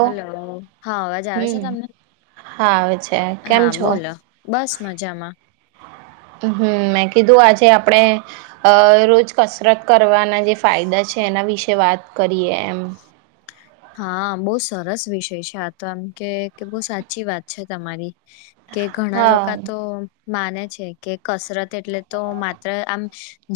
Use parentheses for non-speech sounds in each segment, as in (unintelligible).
Hello હા અવાજ આવે છે હમ. તમને. હા આવે છે કેમ હા છો બોલો બસ મજામાં. હમ મેં કીધું આજે આપડણે અ રોજ કસરત કરવાના જે ફાયદા છે એના વિશે વાત કરીએ એમ. હા બહુ સરસ વિષય છે આ તો આમ કે બહ સાચી વાત છે તમારી. કે ઘણા લોકો હા. તો. માને છે કે કસરત એટલે તો માત્ર આમ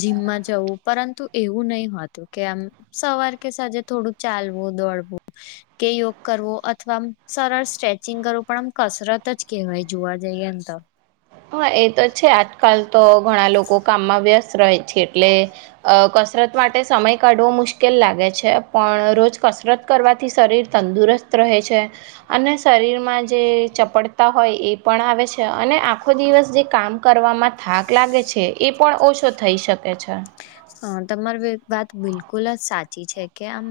જીમમાં જવું પરંતુ એવું નહીં હોતું કે આમ સવાર કે સાજે થોડું ચાલવું દોડુંવું હ (unintelligible) કે યોગ કરવો અથવા આમ સરસ સ્ટ્રેચિંગ કરવું પણ આમ કસરત જ કેહેવાય જોવા જઈએ એને તો. હા એ તો છે આજકાલ તો ઘણા લોકો કામમાં વ્યસ્ત રહે છે એટલે કસરત માટે સમય કાઢવો મુશ્કેલ લાગે છે પણ રોજ કસરત કરવાથી શરીર તંદુરસ્ત રહે છે અને શરીર જે ચપડતા હોય એ પણ આવે છે અને આખ. આખો દિવસ જે કામ કરવામાં થાક લાગે છે એ પણ ઓછો થઈ શકે છે. હ તમારી વાત બિલકુલ જ સાચી છે કે આમ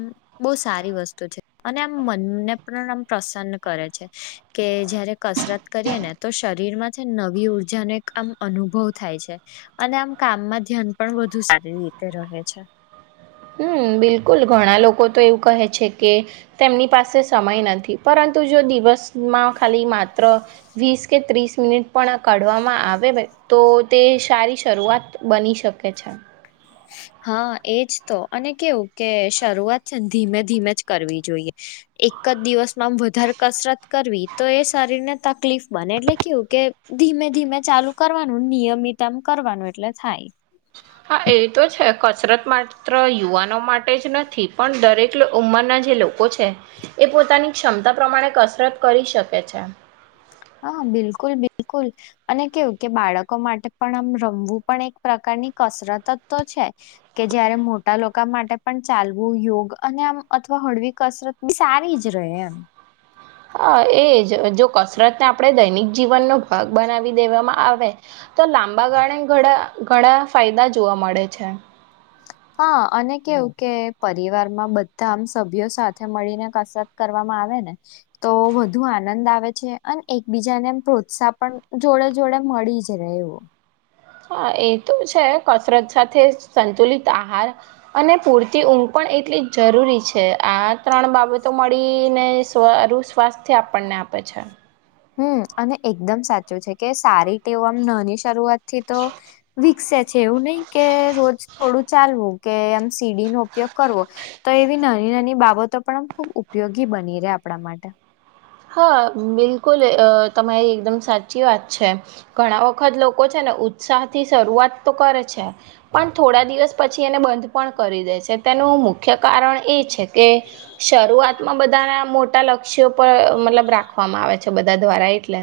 બહુ સારી વસ્તુ છે અને મનને પણ પ્રસન્ન કરે છે કે જયારે કસરત કરીએ ને તો શરીરમાં નવી ઉર્જાનો એક આમ અનુભવ થાય છે અને આમ કામમાં ધ્યાન પણ વધુ રીતે રહે છે. હમ બિલકુલ ઘણા લોકો તો એવું કહે છે કે તેમની પાસે સમય નથી પરંતુ જો દિવસમાં ખાલી માત્ર વીસ કે ત્રીસ મિનિટ પણ કઢવામાં આવે. તો તે સારી શરૂઆત બની શકે છે. હા એજ તો અને કેવું કે શરૂઆત છે ધીમે ધીમે જ કરવી જોઈએ. એક જ દિવસમાં આમ વધારે કસરત કરવી તો એ શરીર ને તકલીફ બને એટલે કેવું કે. ધીમે ધીમે ચાલુ કરવાનું નિયમિત આમ કરવાનું એટલે થાય. હા એ તો છે કસરત માત્ર યુવાનો માટે જ નથી પણ દરેક ઉંમરના. લોકો છે એ પોતાની ક્ષમતા પ્રમાણે કસરત કરી શકે છે. હા બિલકુલ બિલકુલ અને કેવું કે બાળકો માટે પણ આમ રમવું પણ એક પ્રકાર ની કસરત જ તો છે કે જયારે મોટા લોકો માટે પણ ચાલવું યોગ અને આમ અથવા હળવી કસરત બી સારી જ રહે એમ હા એજ જો કસરતને આપણે દૈનિક જીવનનોો ભાગ બનાવી દેવામાં આવે તો લાંબા ગાળ ઘણા ઘણા ફાયદા જોવા મળે છે હા અને કેવું કે પરિવારમાં બધા આમ સભ્યો સાથે મળીને કસરત કરવા આવે ને તો વધુ આનંદ આવે અને એકબીજા ને પ્રોત્સાહ પણ જોડે જોડે મળી જ રહેવું હા એ તો છે કસરત સાથે સંતુલિત આહાર અને પૂરતી ઊંઘ પણ એટલી જરૂરી છે આ ત્રણ બાબતો મળીને સારું સ્વાસ્થ્ય આપણને આપે છે હમ અને એકદમ સાચું છે કે સારી ટેવો આમ નની શરૂઆત થી તો વિકસે છે એવું નહીિ કે રોજ થોડું ચાલવું કે એમ સીડી નો ઉપયોગ કરવો તો એવી નાની નાની બાબતો પણ આમ ખુબ ઉપયોગી બની રહે આપ આપડા માટે હા બિલકુલ તમારી એકદમ સાચી વાત છે ઘણા વખત લોકો છે ને ઉત્સાહ થી શરૂઆત તો કરે છે પણ થોડા દિવસ પછી એને બંધ પણ કરી દે છે તેનું મુખ્ય કારણ એ છે કે શરૂઆતમાં બધાના મોટા લક્ષ્યો પર મતલબ રાખવામાં આવે છે બધા દ્વારા એટલે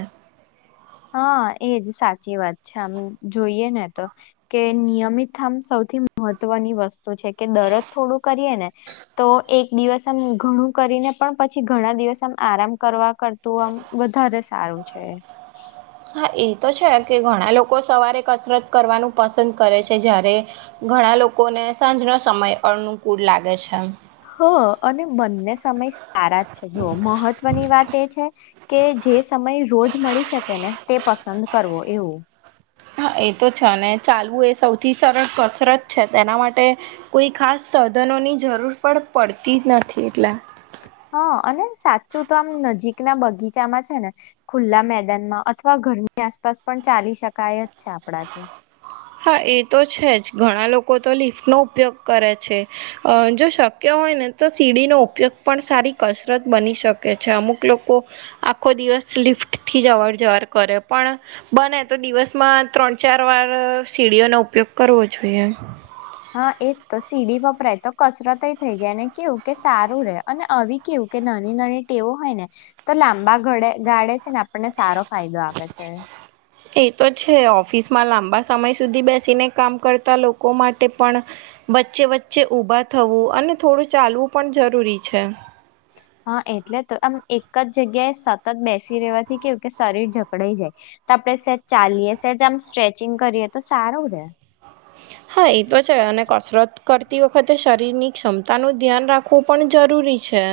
હા એજ સાચી વાત છે આમ જોઈએ ને તો કે નિયમિત આમ સૌ મહત્વની વસ્તુ છે કે દરજ થોડું કરીએ ને તો એક દિવસ આમ ઘણું કરીને પણ પછી ઘણા દિવસ આમ આરામ કરવા કરતું આમ વધારે સારું છે હા એ તો છે કે ઘણા લોકો સવારે કસરત કરવાનું પસંદ કરે છે જ્યારે ઘણા લોકોને ને સાંજનો સમય અનુકૂળ લાગે છે એમ. હ અને બંને સમય સારા જ છે જો મહત્વની વાત તે છે કે જે સમય રોજ મળી શકે ને તે પસંદ કરવો એવું. હા એ તો છે ને ચાલવું એ સૌ થી સરળ કસરત છે તેના માટે કોઈ ખાસ સાધનોની જરૂર પણ પડતી ન થી એટલા. હા અને સાચું તો આમ નજીક ના બગીચામાં છે ને ખુલ્લા મેદાનમાં અથવા ઘરની આસ આસપાસ પણ ચાલી શકાય જ છે આપણાથી. હા એ તો છે જ ઘણા લોકો. લોકો તો લિફ્ટનો ઉપયોગ કરે છે, જો શક્ય હોય ને તો સીડીનો ઉપયોગ પણ સારી. કસરત બની શકે છે અમુક લોકો આખો દિવસ લિફ્ટ થી જ અવર જવર કરે. પણ બને તો દિવસમાં ત્રણ ચાર વાર. સીડીઓનો ઉપયોગ કરવો જોઈએ. હા એજ તો સીડી વપરાય તો કસરત એ થઈ જાય એને કેવું કે સારું રે અને આવી કેવું. કે નાની નાની ટેવો હોય ને તો લાંબા ગડે ગાળે છે ને. આપને સારો ફાયદો આપે છે. એ તો છે ઓફિસમાં લાંબા સમય સુધી બેસીને કામ કરતા લોકો માટે પણ. વચ્ચે વચ્ચે ઊભા થવું અને થોડું ચાલવું પણ જરૂરી છે. હા એટલે તો આમ એક જ જગ્યાએ સતત બેસી રેવાથી કેવું કે શરીર ઝકડાઈ જાય. આપડે સેજ ચાલીએ સેજ આમ સ્ટ્રેચિંગ કરીએ તો સારું રે. (unintelligible) હા એ તો છે અને કસરત કરતી વખતે શરીરની ક્ષમતાનું ધ્યાન રાખવું પણ જરૂરી છે.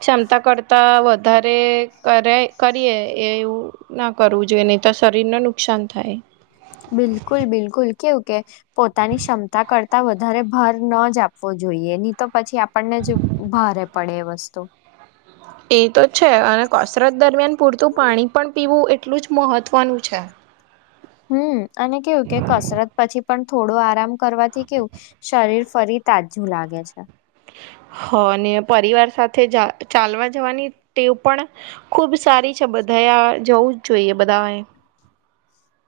ક્ષમતા કરતા વધારે કરે કરીએ એવું ના કર. કરવું જોઈએ નહી તો શરીરને નુકસાન થાય. બિલકુલ બિલકુલ કેવું. કે પોતાની ક્ષમતા કરતા વધારે ભાર ન જ આપવો જોઈએ નહી તો પછી આપણને. ભારે પડે એ વસ્તુ. એ તો છે અને કસરત દરમિયાન પૂરતું પાણી પણ પીવું એ. એટલું જ મહત્ત્વનું છે. હમ્મ અને કેવું કે કસરત પછી પણ થોડો આરામ કરવાથી કેવું શરીર ફરી. તાજું લાગે છે. હ અને પરિવાર સાથે ચાલવા જવાની ટેવ પણ. ખૂબ સારી છે બધાએ જવું જ જોઈએ બધાએ.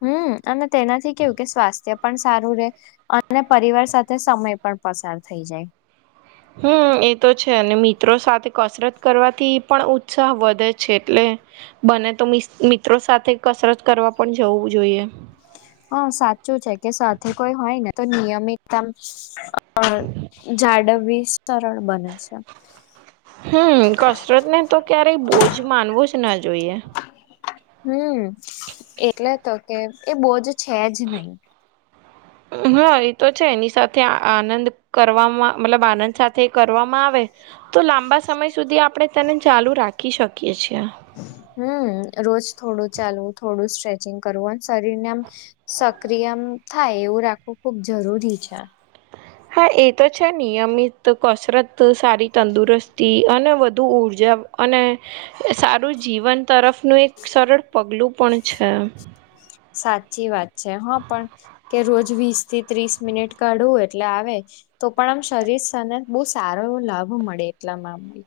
હમ અને તેનાથી કેવું કે સ્વાસ્થ્ય. પણ સારું રે અને પરિવાર સાથે સમય પણ પસાર થઈ જાય. હમ્મ એ તો છે અને મિત્રો સાથે કસરત કરવાથી પણ ઉત્સાહ વધે છે એટલે. બને તો મિત્રો સાથે કસરત કરવા પણ જવું જોઈએ. હા સાચું છે કે સાથે કોઈ હોય ને તો નિયમિતતામ. જાડવવી સરળ બને છે. હમ્મ કસરત ને તો ક્યારેય બોજ માનવું જ ના જોઈએ. હમ્મ એટલે તો કે એ બોજ છે જ નહી. (unintelligible) હા એ તો છે એની સાથે આનંદ કરવામાં મતલબ આનંદ સાથે કરવામાં આવે. તો લાંબા સમય સુધી આપણે તેને ચાલુ રાખી શકીએ છીએ. હમ રોજ થોડો. ચાલવું થોડું સ્ટ્રેચિંગ કરવું શરીરને આમ સક્રિય થાય એવું રાખવું ખબ જ. જરૂરી છે. હા એ તો છે નિયમિત કસરત સારી તંદુરસ્તી અને વધુ ઉર્જા. અને સારું જીવન તરફનું એક સરળ પગલું પણ છે. સાચી વાત છે હા પણ કે રોજ વીસ થી ત્રીસ મિનિટ કાઢવું એટલે આવે. તો પણ આમ શરીર સ્ને બહુ સારો એવો લાભ મળે એટલામાં અમ.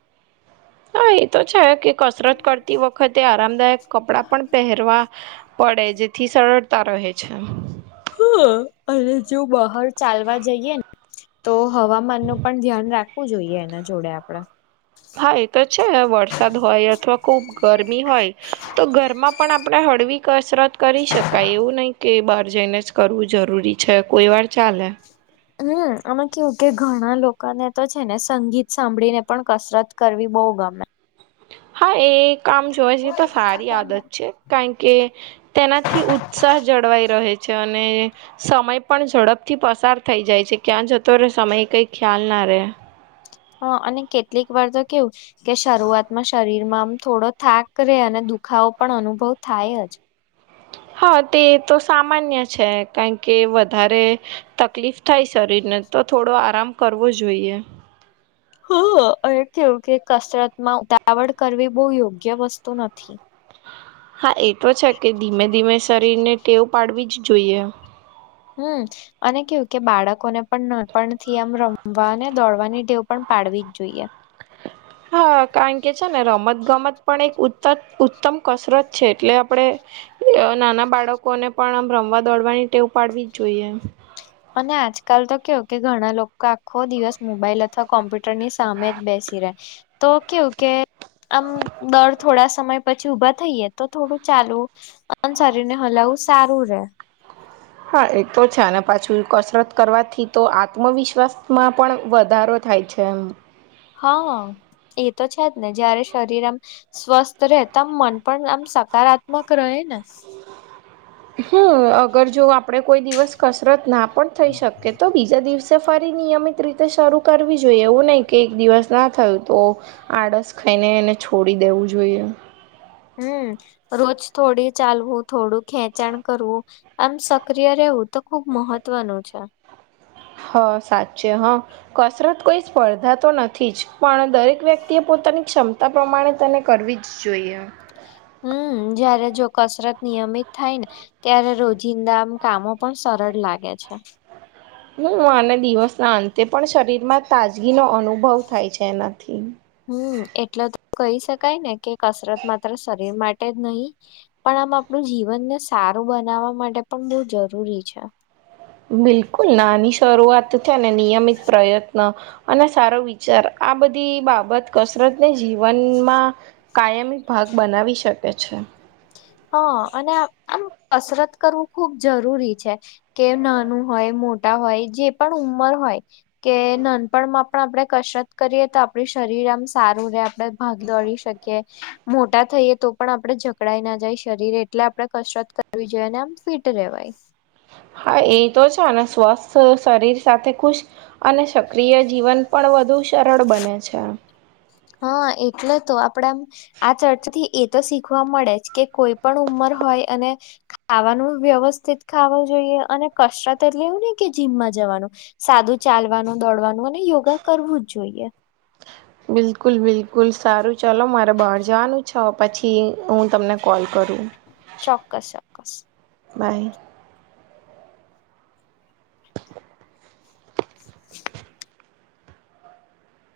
હા એ તો છે કે. કસરત કરતી વખતે આરામદાયક કપડાં પણ પહેરવા પડે જેથી સરળ. કતા રહે છે. હ અને જો બહાર ચાલવા જઈએ ને. તો હવામાન નું પણ ધ્યાન રાખવું જોઈએ એના જોડે આપડે. હા એ તો છે વરસાદ હોય અથવા ખુબ ગરમી હોય તો ઘરમાં પણ આપણે. છડવી, કસરત. કરી શકાય એવું નહીિ, કે બહાર જઈને જ કરવું જરૂરી છે, કોઈ વાર ચાલે. હમ, આમે કેવું કે ઘણા લોકોને તો છેને, સંગીત સાંભળીને પણ કસરત કરવી બ હોગ, મે. હા, એ કામ જોવા જઈએ, તો સારી આદત છે, કારણ કે તેનાથી ઉત્સાહ જ જળવાઈ, રહે છે. છે, અને સમય પણ ઝડપ થી, પસાર થઈ જાય છે, ક્યાં જતો સમય કઈ ખ્યાલ ના. રે હ, અને કેટલીક વાર, તો કેવું કે શરૂઆતમાં શરીરમાં આમ થોડો થાક, રે અને દુખાવો, પણ અનુભવ થાય જ. હા, તે તો સામાન્ય છે, કારણ કે વધારે તકલીફ થાય શરીરને. તો થોડો આરામ કરવો જોઈએ હ, એ કેવું કે કસરતમાં ઉતાવળ કરવી, બહુ યોગ્ય વસ્તુ નથી. હા, એ તો છે, કે ધીમે, ધીમે શરીર ને ટેવ પાડવી જ જોઈએ. હમ, અને કેવું કે બાળકોને પણ ન પણ થી, આમ રમવાને દોડવાની ટેવ પણ પાડવી જ જોઈએ. હા, કારણ કે છેને, રમત ગમત પણ એક ઉ ઉત્તમ કસરત છે, એટલે આપણે નાના બાળકોને પણ આ. મવા, દોડવાની ટેવું પાડવી જ જોઈએ. અને આજકાલ, તો કેયો કે ઘણા લોકો આખો દિવસ મોબાઈલ, અથવા કોમ્પ્યુટર ની સામે જ બેસે (unintelligible) તો કેવું, કે આમ દર થોડા, સમય પછી, ઉભા થઈએ, તો થોડું ચાલવું શરીર ને હલાવવું સારું રે હા, એ તો છે, અને પાછું કસરત કરવાથી તો આત્મવિશ્વાસમા પણ વધારો. થાય છે, એમ હા, એ તો છેજ, ને જયારે શરીર આમ સ્વસ્થ રહેતા, આમ મન પણ આમ સકારાત્મક, રહે ને હ હમ, અગર જો આપડે કોઈ દિવસ કસરત ના પણ થઈ, શકે તો બીજા દિવસ સફારી નિયમિત રીતે શરૂ કરવી જોઈએ એવું નહીં, કે એક દિવસના થયું તો આળસ ખાઈને, એને છોડી દેવું જોઈએ. હમ, રોજ થોડી ચાલવું થોડું, ખેંચાણ કરવું આમ સક્રિય રહે એવ, તો ખુબ મહત્વનું છે હ, સાચે હ કસરત કોઈ સ્પર્ધા, તો નથી જ પણ દરેક, વ્યક્તિએ પો તની, ક્ષમતા પ્રમાણે તને કરવી જ જોઈએ હમ, જયારે જો કસરત નિયમિત થાયને, ત્યારે રોજિંદા કામો પણ સરળ લાગે છે. હું, અને દિવસના અંતે, પણ શરીરમાં તાજગી નો અનુભવ થાય છે, એનાથી. હમ એટલે તો કહી શકા, ય ને કે કસરત માત્ર શરીર માટે માટે જ નહી, પણ આમ આપણું જીવનને સારું બનાવવા માટે પણ બહુ જરૂરી છે બિલકુલ નાની શરૂઆત છેને, નિયમિત પ્રયત્ન અને સારો વિચાર આ બધી બાબત કસરતને, જીવનમાં કાયમી ભાગ બનાવી શકે છે હ હા, અને આમ કસરત કરવું ખુબ જરૂરી છે, કે નાનું હોય મોટા હોય, જે પણ ઉંમર હોય, કે નાનપણમાં પણ આપણે કસરત કરીએ, તો આપ શરીર આમ સારું, રે આપણે ભાગ દોડી શકીએ મોટા થઈએ, તો પણ આપડે જઝકડાઈ ના શરીર એટલે આપડે કસરત, કરવી જોઈએ અને આમ ફિટ રેવાય હા, એ તો છે, અને સ્વસ્થ શરીર સાથે ખુશ અને સક્રિય જીવન પણ વધુ સરળ બને છે હા, એટલે તો આપડા આમ આ ચર્ચાથી તો શીખવા મળે જ કે કોઈ પણ ઉંમર હોય અને ખાવાનું વ્યવસ્થિત ખાવો જોઇયે. અને કસરત એટલે એવું ની કે જીમમાં જવાનું, સાદું ચાલવાનું, દોડવાનું અને યોગા કરવું જ જોઇયે. બિલકુલ બિલકુલ, સારું ચાલો મારે બાર જવાનું છ હવે પછી હું તમને કોલ કરું ચોક્કસ ચોક્કસ. બાય. (unintelligible) (inaudible)